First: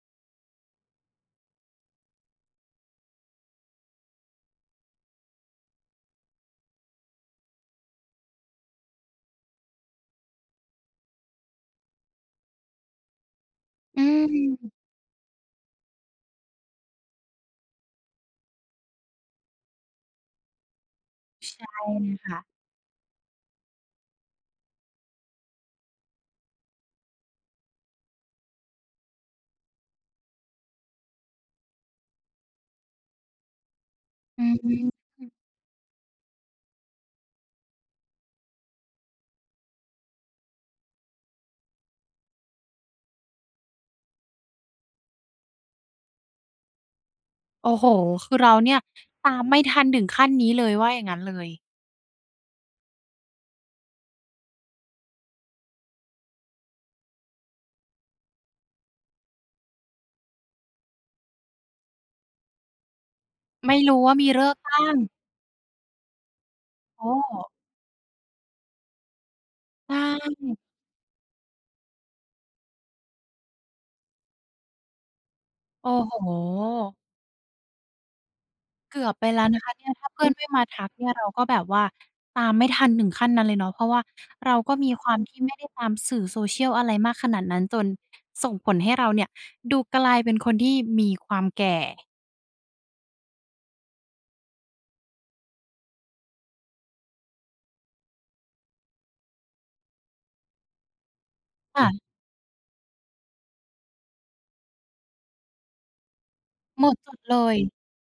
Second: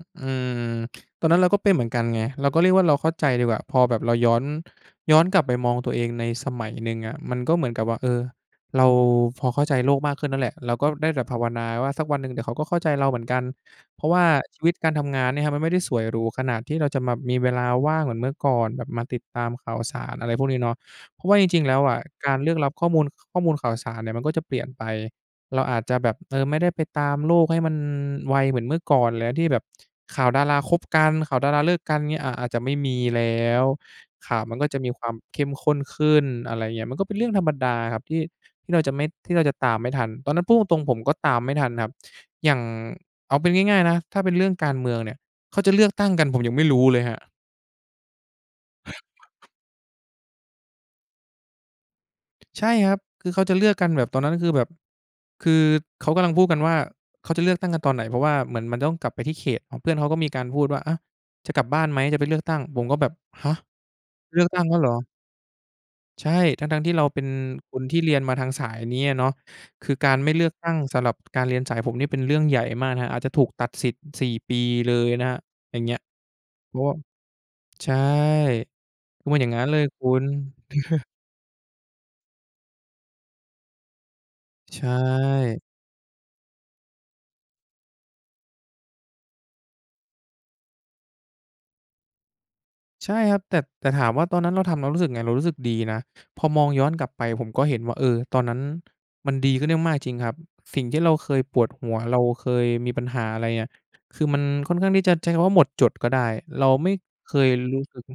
อ เออ ตอนนั้นเราก็เป็นเหมือนกันไง เราก็เรียกว่า เราเข้าใจดีกว่า พอแบบเราย้อน ย้อนกลับไปมองตัวเองในสมัยหนึ่งอะ มันก็เหมือนกับว่า เออ เราพอเข้าใจโลกมากขึ้นนั่นแหละ เราก็ได้แต่ภาวนาว่า สักวันหนึ่งเดี๋ยวเขาก็เข้าใจเราเหมือนกัน เอืพราะว่าชีวม ิตการทำงานเนี่ยครับมันไม่ได้สวยหรูขนาดที่เราจะมามีเวลาว่างเหมือนเมื่อก่อน แบบมาติดตามข่าวสาร อะไรพวกนี้เนาะ เพราะว่าจใชริง ่ๆ แล้วอะคก่าะ รเลือกรับข้อมูล ข้อมูลข่าวสารเนี่ยมันก็จะเปลี่ยนไป เราอาจจะแบบ เออ ไม่ได้ไปตามโลกให้มันไวเหมือนเมื่อก่อนแล้ว ที่แบบข่าวดาราคบกัน ข่าวดาราเลิกกัน เงี้ย อ่า อาจจะไม่มีแล้ว ข่าอืวมอันฮก็จะมีความึ เข้มข้นขึ้น อะไรเงี้ย มันก็เป็นเรื่องธรรมดาครับที่ ที่เราจะไม่ ที่เราจะตามไม่ทัน ตอนนั้นพูดตรง ๆ ผมก็ตามไม่ทันครับ อย่าง เอาเป็นง่าย ๆ นะ ถ้าเป็นเรื่องการเมืองเนี่ย เขาจะเลือกตั้งกันผมยังไม่รู้เลยครับ โอ้โฮ คือเราเนี่ย ตามไม่ทันถึงขั้นนี้เลย ว่าอย่างงั้นเลย ใช่ครับ คือเขาจะเลือกกันแบบ ตอนนั้นก็คือแบบ คือเขากำลังพูดกันว่า เขาจะเลือกตั้งกันตอนไหน? เพราะว่าเหมือนมันต้องกลับไปที่เขต เพื่อนเขาก็มีการพูดว่า "อะ จะกลับบ้านไหม? จะไปเลือกตั้ง" ผมก็แบบ "ฮะ ไม่รู้ว่ามีเเลลืือกอกตั้งตแลั้้วเหรอ?" ง! ใช่ ทั้ง ๆ ที่โเอราเป็น้ คนที่เรียนมาทางสายนี้อะเนาะ คใชือการไม่เลือก่ ตั้งสำหรับการเรียนสายผมนี่เป็นเรื่องใหญ่มากนะครับ อาจจะถูกตัดสิทธิ์ 4 ปีเลยนะครับ อย่าโงอ้เงี้ย โเพราะว่า ฮ ใช่ เกือบเไพปราะมแัลน้อยว่างนงัะ้คนะเลเนยี่ย คถ้าุเพืณ ่อนไม่มาทักเนี่ยเราก็แบบว่า ตามไม่ทันถึงขั้นนั้นเลยเนาะ เพราะว่าเราก็ใชมีความที่ไม่่ ได้ตามสื่อ social อะไรมากขนาดนั้น จนส่งผลให้เราเนี่ยดูกลายเป็นคนที่มีความแก่ ใช่ครับ แต่ แต่ถามว่า ตอนนั้นเราทำแล้วรู้สึกยังไง? เรารู้สึกดีนะ พอมองย้อนกลับไปผมก็เห็นว่า เออ ตอนนั้นมันดีขึ้นได้มากจริงครับ สิ่งที่เราเคยปวดค่หะ ัว เราเคยมีปัญหาอะไรเนี่ย คือมันค่อนข้างที่จะใช้คำว่าหมดจดก็ได้ เราหมไม่ดจดเเลคยย รู้ซึ้ง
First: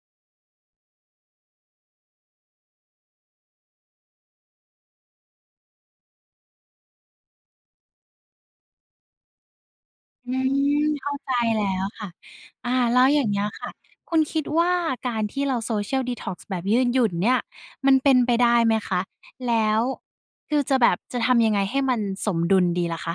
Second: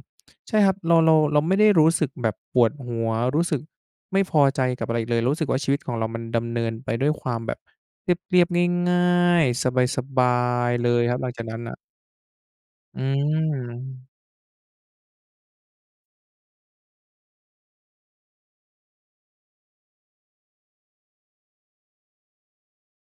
ใช่ครับ เรา เรา เราไม่ได้รู้สึกแบบปวดหัว รู้สึกไม่พอใจกับอะไรอีกเลย รู้สึกว่าชีวิตของเรามันดำเนินไปด้วยความแบบเรียบ ๆ ง่าย ๆ สบาอืย ๆ ม เลยเข้คราับหลใัจงจากนั้แนลน่้ะ วค่ะ อา แอลื้วอย่างเงี้ยค่ะ ม คุณคิดว่า การที่เรา Social Detox แบบยื่นหยุ่นเนี่ยมันเป็นไปได้ไหมคะ? แล้วคือจะแบบ จะทำยังไงให้มันสมดุลดีล่ะคะ?